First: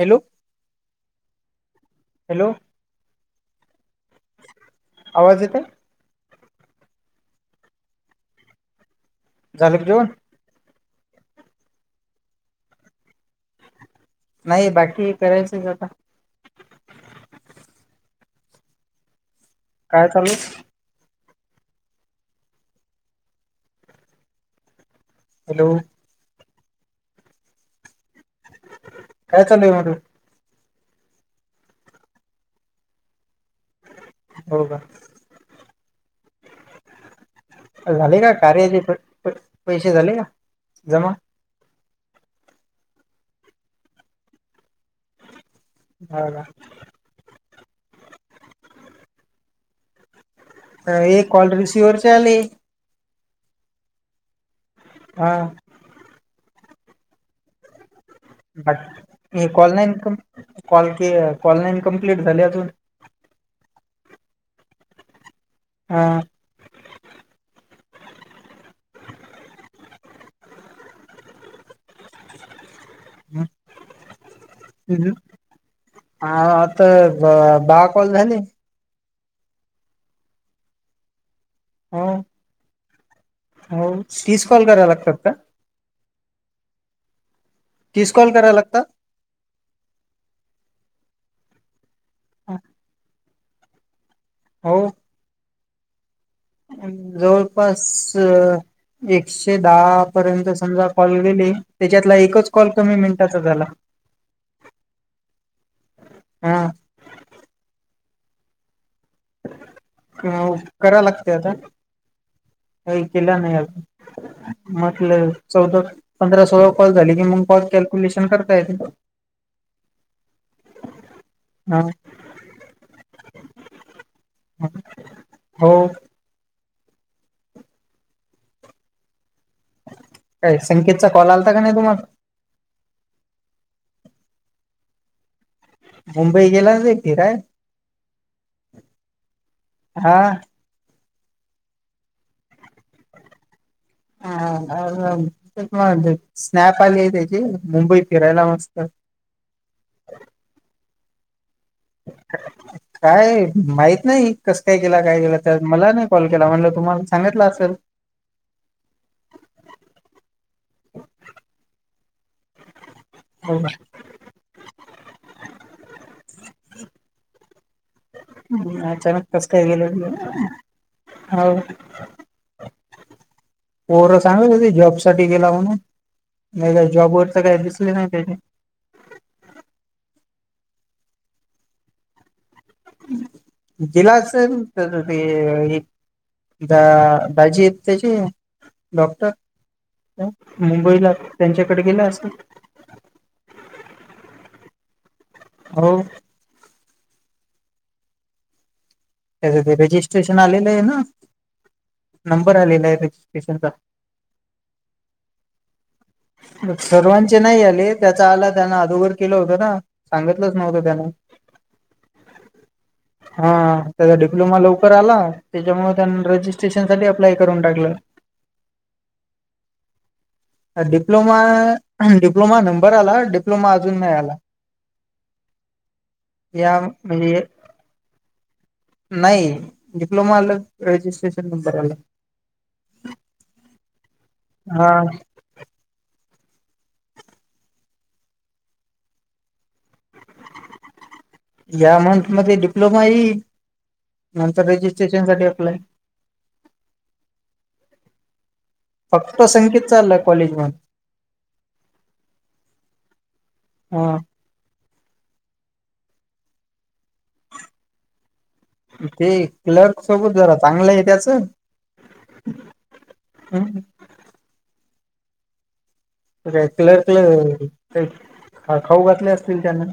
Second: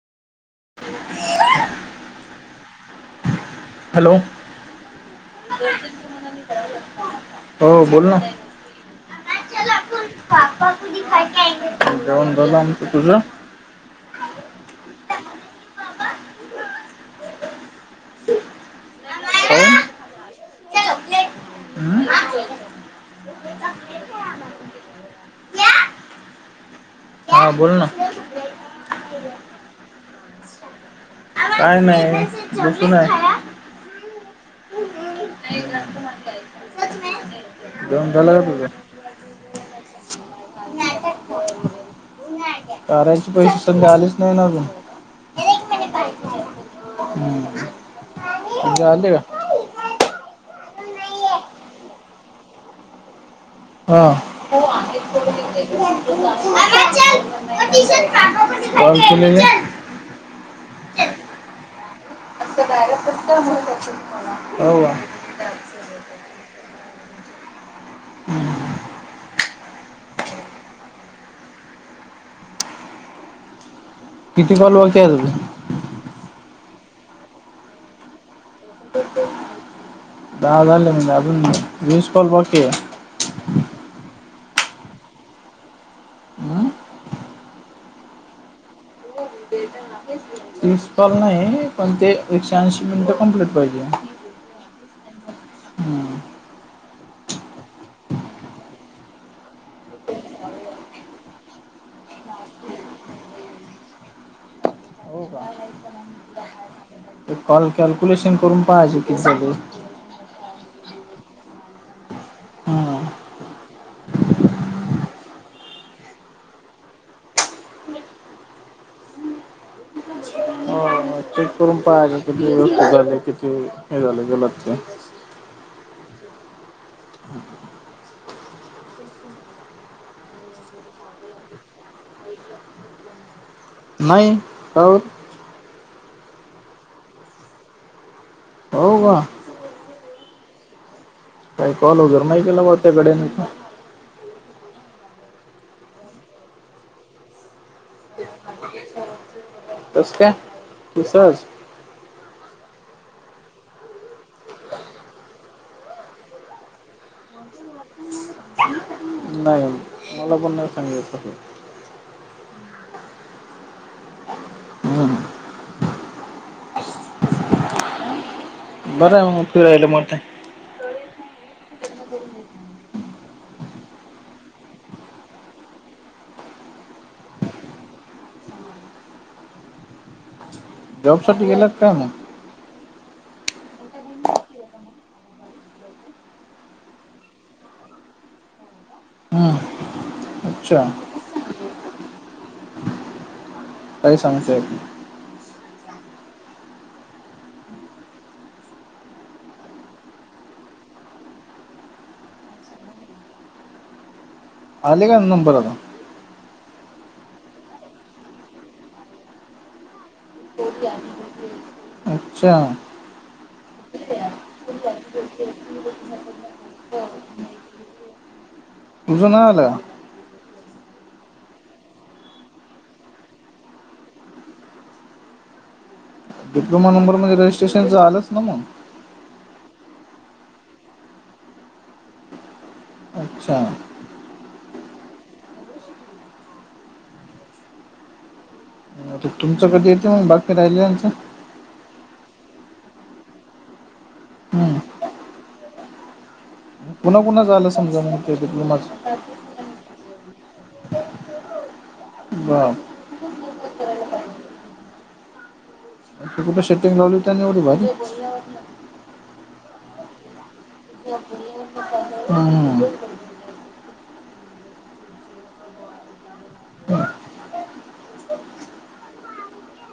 Hello. Hello [inaudible] hello. आवाज येतय हो बोल ना. झालं का जेवण पापा कुदी [unintelligible] जाऊन झालं आमचं तुझ? नाही बाकी करायच ज आता. काऊन. [unintelligible] काय चालु. हम्म. [unintelligible] हॅलो. हा बोल ना. [unintelligible] काय चालुय मधु. काय नाही बसून हाय. हो का. नाही नंत मण कुछ नही. [unintelligible] झाले का कार्याचे प प पैशे झाले का जमा. करर्याचे पैशे संध्या आलीच नाही ना अजून. हा का. हम्म तुमजे आले का? [unintelligible] हे [unintelligible] कॉल रिसीव्हवरर चा आले. हा हो आहे. हा. आता चाल [unintelligible] [unintelligible] हाट मी कॉल नाईन कंप कॉल की कॉल नाईन कम्प्लीट झाल्य. ह वा [unintelligible] हा. हम्म. हम्म. [unintelligible] किती कॉल बाकी हे आजून. हा आता ब दाहा कॉल झाले. दहा झाले म्हणजे अजून हो विस कॉल बॉकी हे. हो तीस कॉल करा लागतात का? हम्म. तीस कॉल करायला लागतात हो बट ना प्रिसिपल नाही पण ते एकशे ऐंशी मिनिटं कम्प्लीट पाहिजे हो हम्म. जवळपास एकशे दहा पर्यंत समजा कॉल गेली त्याच्यातला एकच कॉल कमी मिनिटाचा झाला हो का हा कॉल कॅल्क्युलेशन करून पाहायजे किती झाले अ कराव लागते आता हम्म. काही केलं नाही अ म्हटलं चौदा पंधरा सोळा कॉल झाली की मग कॉल कॅल्क्युलेशन करता येत ह ह चेक करून पाहा किती व्यस्थित झाली किती हे झाले गल ते हो ह काही संकेतचा कॉल आलाता का नाही तुम्हाला ऐ का नाही का मुंबई गेला एकतील काय हो का हा काय कॉल होगैर नाही केला म त्याकडे ह स्नपली ेतचीी मुंबई फिरयला मस्त तस कय तसज ह काय माहत नाही कसं काय केलं काय केलं तर मला नाही कॉल केला म्हणलं तुम्हाला सांगितलं असेल नाही मला पण नाही सांगायचं हे हो हम् हम् बरं चन मग कष्ट आहे गल फिरायला मोठं हो [unintelligible] पोरं सांगा जॉब साठी गेला म्हणून नाही का जॉबवरर तर काही दिसले नाही त्याचे जॉबसाठी गेल्यात काय मग दिलास द बाजी येत त्याची डॉक्टर हम्म अच्छा मुंबईला त्यांच्याकडे गेला असे काही सांगतेयी हो त्या रजिस्ट्रेशन आलेलं आहे ना नंबर आलेला आहे रजिस्ट्रेशनचा आले का नंबर आला सर्वांचे नाही आले त्याचा आला त्याना अदोगर केलं होत ना सांगितलंच नव्हतं त्यान अच्छा ह हा त्याचा डिप्लोमा लवकर आला त्याच्यामुळे त्यां रजिस्ट्रेशन सा अप्लाय करून टाकलं तुझं ना आला आहे डिप्लोमा डिप्लोमा नंबर आला डिप्लोमा अजून नाही आला [unintelligible] डिप्ो या नंबर म्हणजे म्हणजेजिट्रेशन आलंच ना मग नाही डिप्लोमा आलं रजिस्ट्रेशन नंबर आला अच्छा हा तुमचं कधी येतं म बाकी राहिल्याचं? या मंथ मध्ये डिप्लोमा येईल, नंतर हम्म. रजिस्ट्रेशन साठी अप्लाय कुणा कुणाचं आलं समजना ते डिप्लोमाचं? फक्त संकेत चालाय कॉलेज मन बा हां अशी कुठ सेटिंग लावली त्यांनी एवढी भारी? ते क्लर्क सोबत जरा चांगलं आहे त्याचं. हम्म. हू क्लर्कला काही खाऊ घातले आसतील त्यान.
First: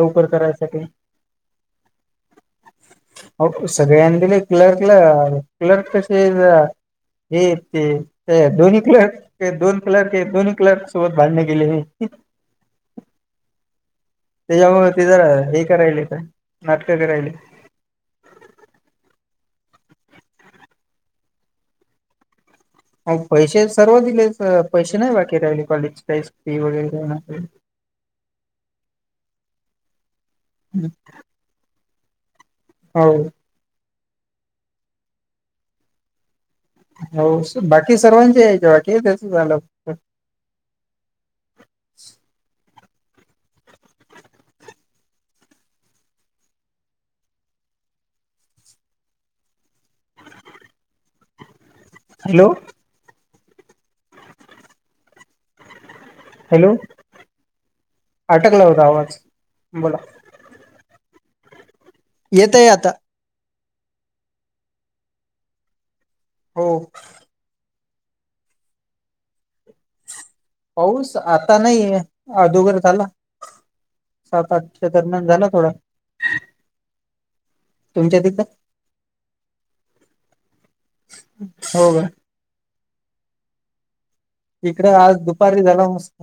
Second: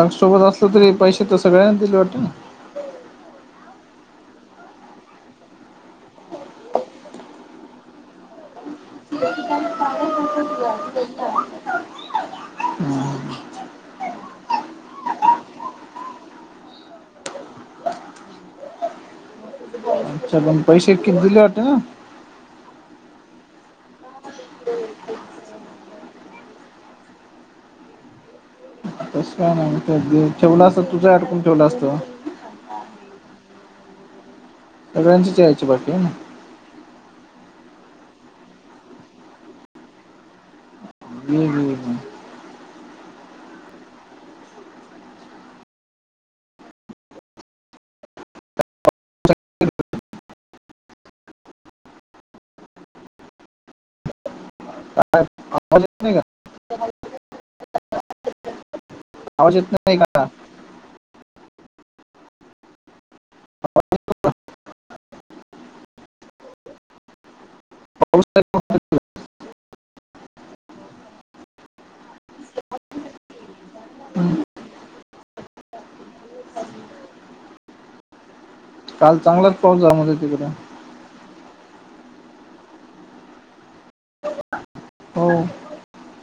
लग सोबत आसलो तरी पैसे तं सगळ्यांना दिल वाटत ना हो सगळ्यांन दिले क्लर्कला क्लर्क कसे हे ते दोनी क्लर्क दोन क्लर्क आहे दोन्ही क्लर्क सोबत भांडण केली. हम्म. त्याच्यामूळ ते जरा हे करायलेत नाटकं करायले. आच्छा पण पैसे किती दिले वाटते ना? हाव पैसे सर्व दिले पैसे नाही बाकी राहिले कॉलेज काहीचं फी वगैरे काय [unintelligible] तस काय नाही ठेवलं असतं तुझं आडकून ठेवलं असतं. हाव. सगळ्यांचेचं यायचे बाकी आहे ना? हो बाकी सर्वांचे यायचे बाकी आहे त्याच झालं. हम् हम् हम्. हॅलो! आवाज येत नाही का? हॅलो! आटकला होता आवाज. आवाज येत नाही बोला का? येतय आता. हो. पाऊस पाऊस आता नाहीये आदोगर झाला. सात आठच्या दरम्यान झाला थोडा, तुमच्या तिकडं? काल चांगलाच पाऊस झाला म्हने तिकडे. हो का? इकडं आज हो दुपारी झाला मस्त.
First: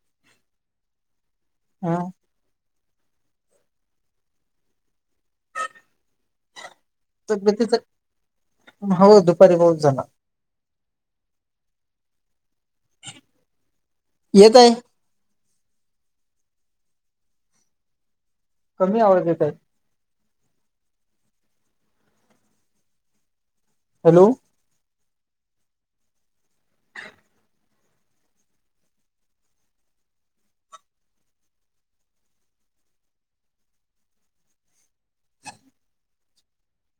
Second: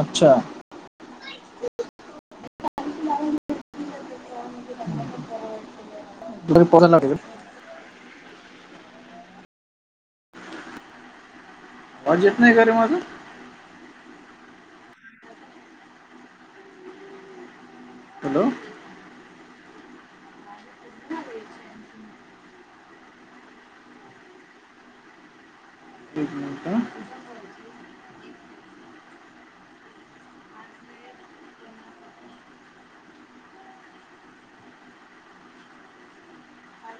आच्छा हा [unintelligible] तिकडं ताबेतीच हो दुपारी पाऊस झाला. आवाज येत नाही का रे माझा? येत आहे. हॅलो! कमी आवाज येत आहे. हॅलो! एक मिनट.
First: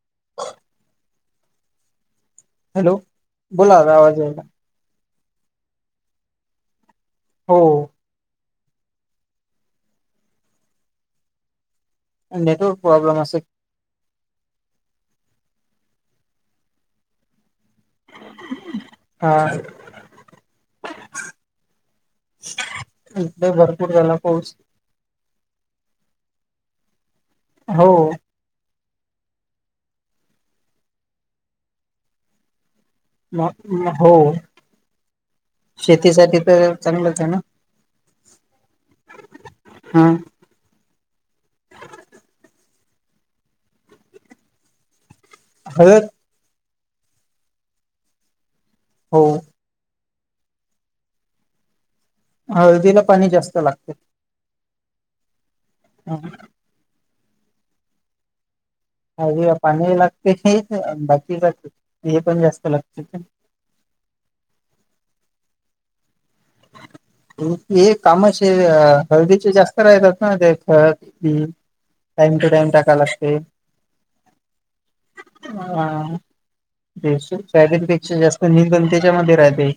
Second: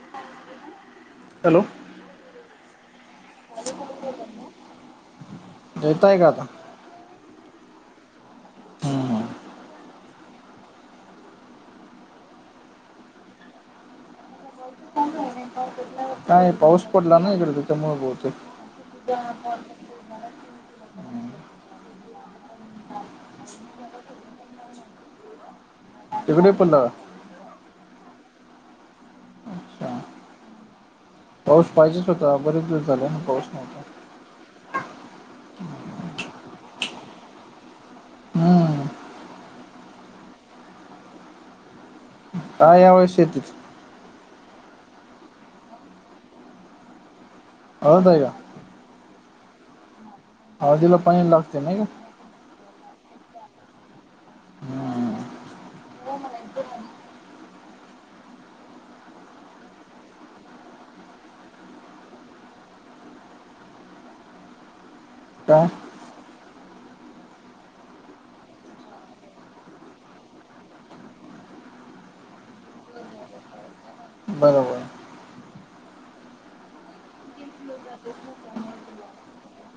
[inaudible] हॅलो! हॅलो! बोला आवाज यायला. येताय का आता? हो. हम्म. नेटवर्क प्रॉब्लेम अस. [inaudible] काय पाऊस पडला ना इकडे त्याच्यामु बोहते. इे भरपूर झाला पाऊस. तिकडे पला. हो. अच्छा पाऊस पाहिजेच होता बरेच दिवस झाले. पाऊस नव्हता म हो शेतीसाठी तर चांगलंच आहे ना. हम्म हा. काय याव शेत. हळद. हळद आहे का. हो. हळदिला पाणी लागते नाही का? हळदीला पाणी जास्त लागते. हम्म. ह. हळदिला पाणी लागते हे बाकी हे पण जास्त लागते. का? एक कामाचे हळदीचे जास्त राहतात ना ते. हम् टईम टू टाइम टका लागते. बरोबर हां. साईडपेक्षा जास्त निंदन त्याच्यामध्ये राहते.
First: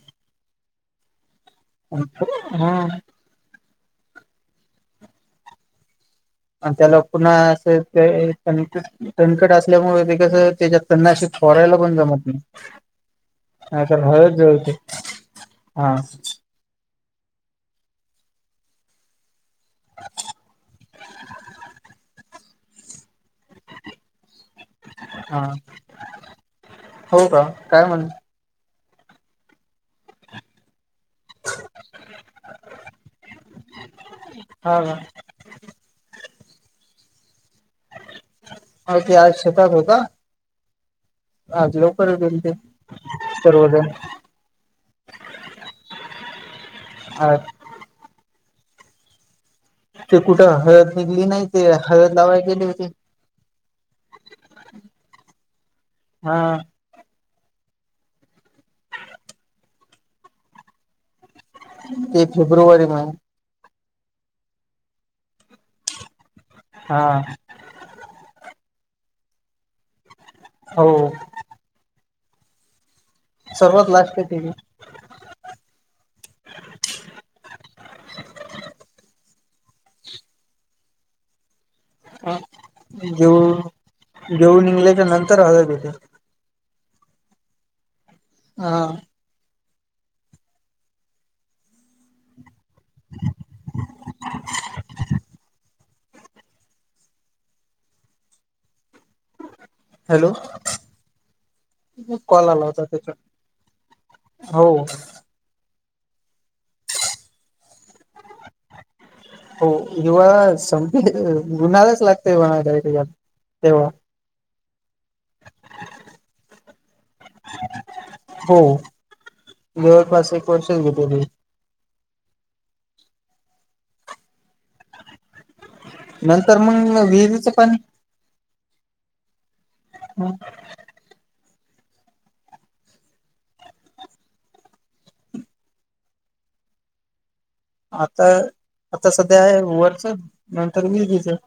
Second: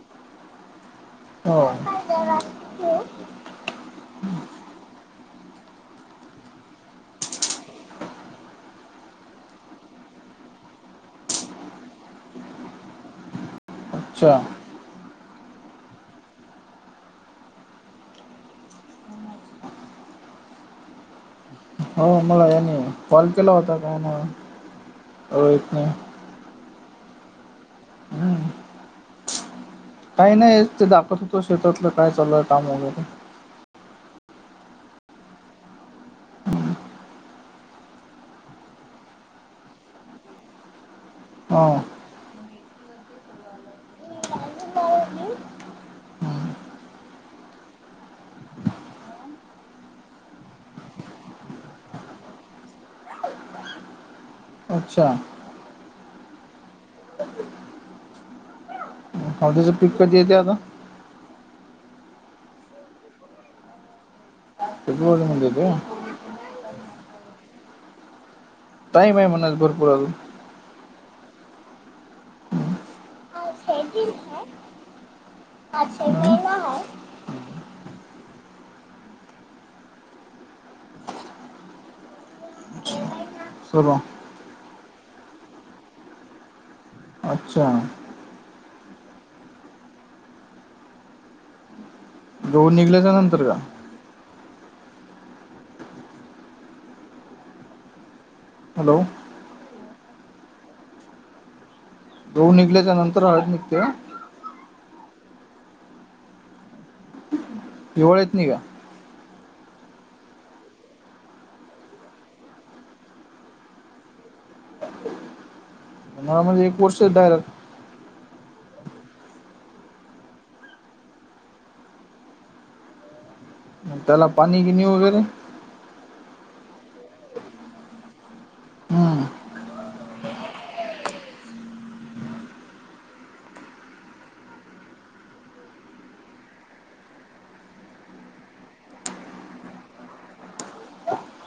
हम. हो आणि त्याला पुन्हा असं ते. सांगते. कणकट असल्यामुळे ते कस त्याच्या तन्नाशी फोरायला पण जमत नाही. नाही तर हळद अच्छा जळते हा. हो मला याने कॉल केला होता त्यांना. हा हो का काय म्हण. हम्म काही नाही ते दाखवत होतो शेतातलं काय चालय काम वगैरे. हा का. ते आज शेतात होता. हा आज लवकरच येल ते सर्वजन. हम्म. आळ. ते कुठं हळद निघली नाही ते हळद लावाय गेले होते ते. अच्छा. हा. हळदीच पिक कधी येते आता. ते फेब्रुवारी ला. फेब्रुवारीमध्येेयेते. हा. टाईम आहे म्हणस भरपूर अजून. हाव. सर्वात लागते टी व्. अच्छा मि ना हाय. अ जेऊन. सर्व दनंगलच्या नंतर हळद ये ते. अच्छा. हा. दऊन निघल्याच्या नंतर का? हॅलो. हॅलो, [unintelligible] कॉल गहू आला होता निघल्याच्या त्याचा. नंतर हळद निघते का हो. दिवाळीत निघा. हो हिवाळा संपेल [unintelligible] ऊन्हाळाच लागतय म्हणा डायरेक [unintelligible] तेव्हा, हा म्हणजे एक वर्ष [unintelligible] हो, जवळपास एक वर्षच घेत. त्याला पाणी गिनी वगैरे, नंतर मग विहिरीचं पाणी. हम्म हम्म आता, आता सध्या आहे व वरच नंतर [unintelligible]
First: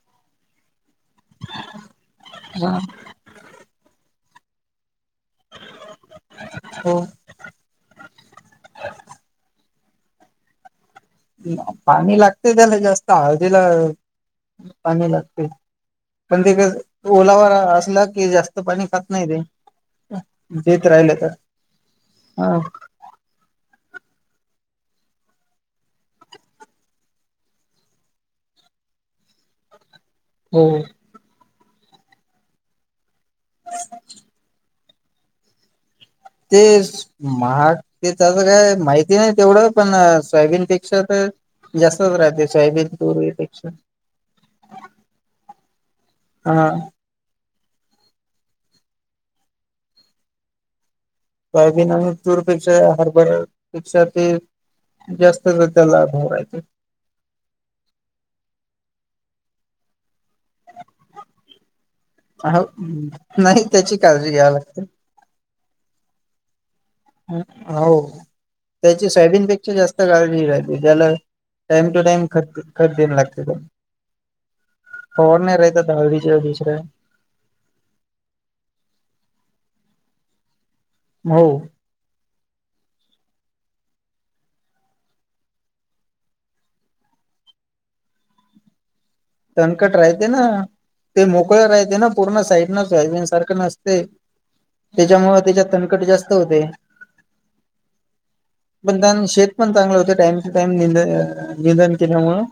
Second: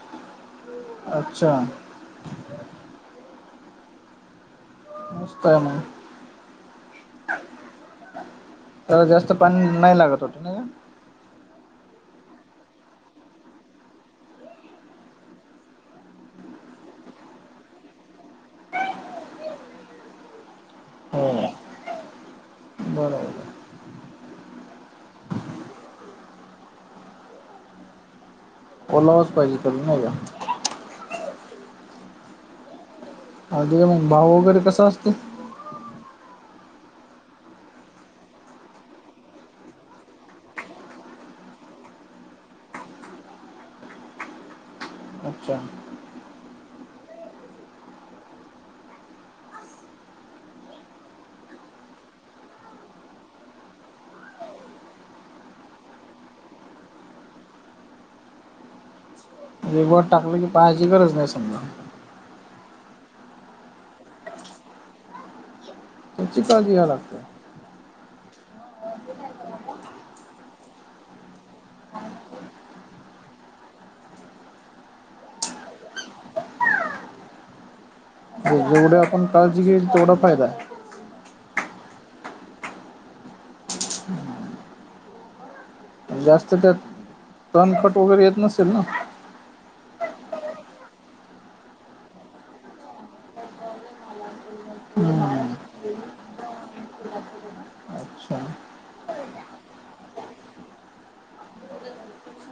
अच्छा! मग, मस्त आहे मग, हो, त्याला जास्त पाणी नाही लागत होत वाटत ना ग, पाणी लागते, त्याला जास्त हळदीला पाणी लागते. पण ते ओलावा असला की जास्त पाणी खात नाही ते. तुमचे एक राहिले तर. हम्म. हो, बरोबर. ओलावाच पाहिजे नाही का? हो हो, हळदीचा मग भाव वगैरे कसा असतोय. ते, महाग ते त्याचं काय माहिती नाही तेवढं आपण, सोयाबिनपेक्षा तर जास्तच राहते सोयाबिन पूर्वीपेक्षा, अच्छा! सोयाबीन, तूरपेक्षा, हरभरापेक्षा ते जास्तच त्याला भाव राहायचे. म्हणजे उगवाय टाकलं की पहायची गरज नाही समजा. हो, नाही त्याची काळजी घ्याव लागते. त्याची काळजी घ्या लागत्या. हो, त्याची सोयबीनपेक्षा जास्त काळजी घ्या [unintelligible] टाइम टू टाइम खत ख देन लागते त्याला. [unintelligible] हो जेवढे आपण काळजी घेईल तेवढा फायदा आहे. मऊ. जास्त त्यात तनखट वगैरे येत नसेल ना? तणखट राहते ना. ते मोकळ राहते ना, पूर्ण साईड न सोयाबीन सारखं नसते. त्याच्यामुळे हम्म त्याच्यात तणकट जास्त होते. अच्छा! पण शेत पण चांगलं होते टाइम टू टाइम नि [unintelligible] केल्यामुळ.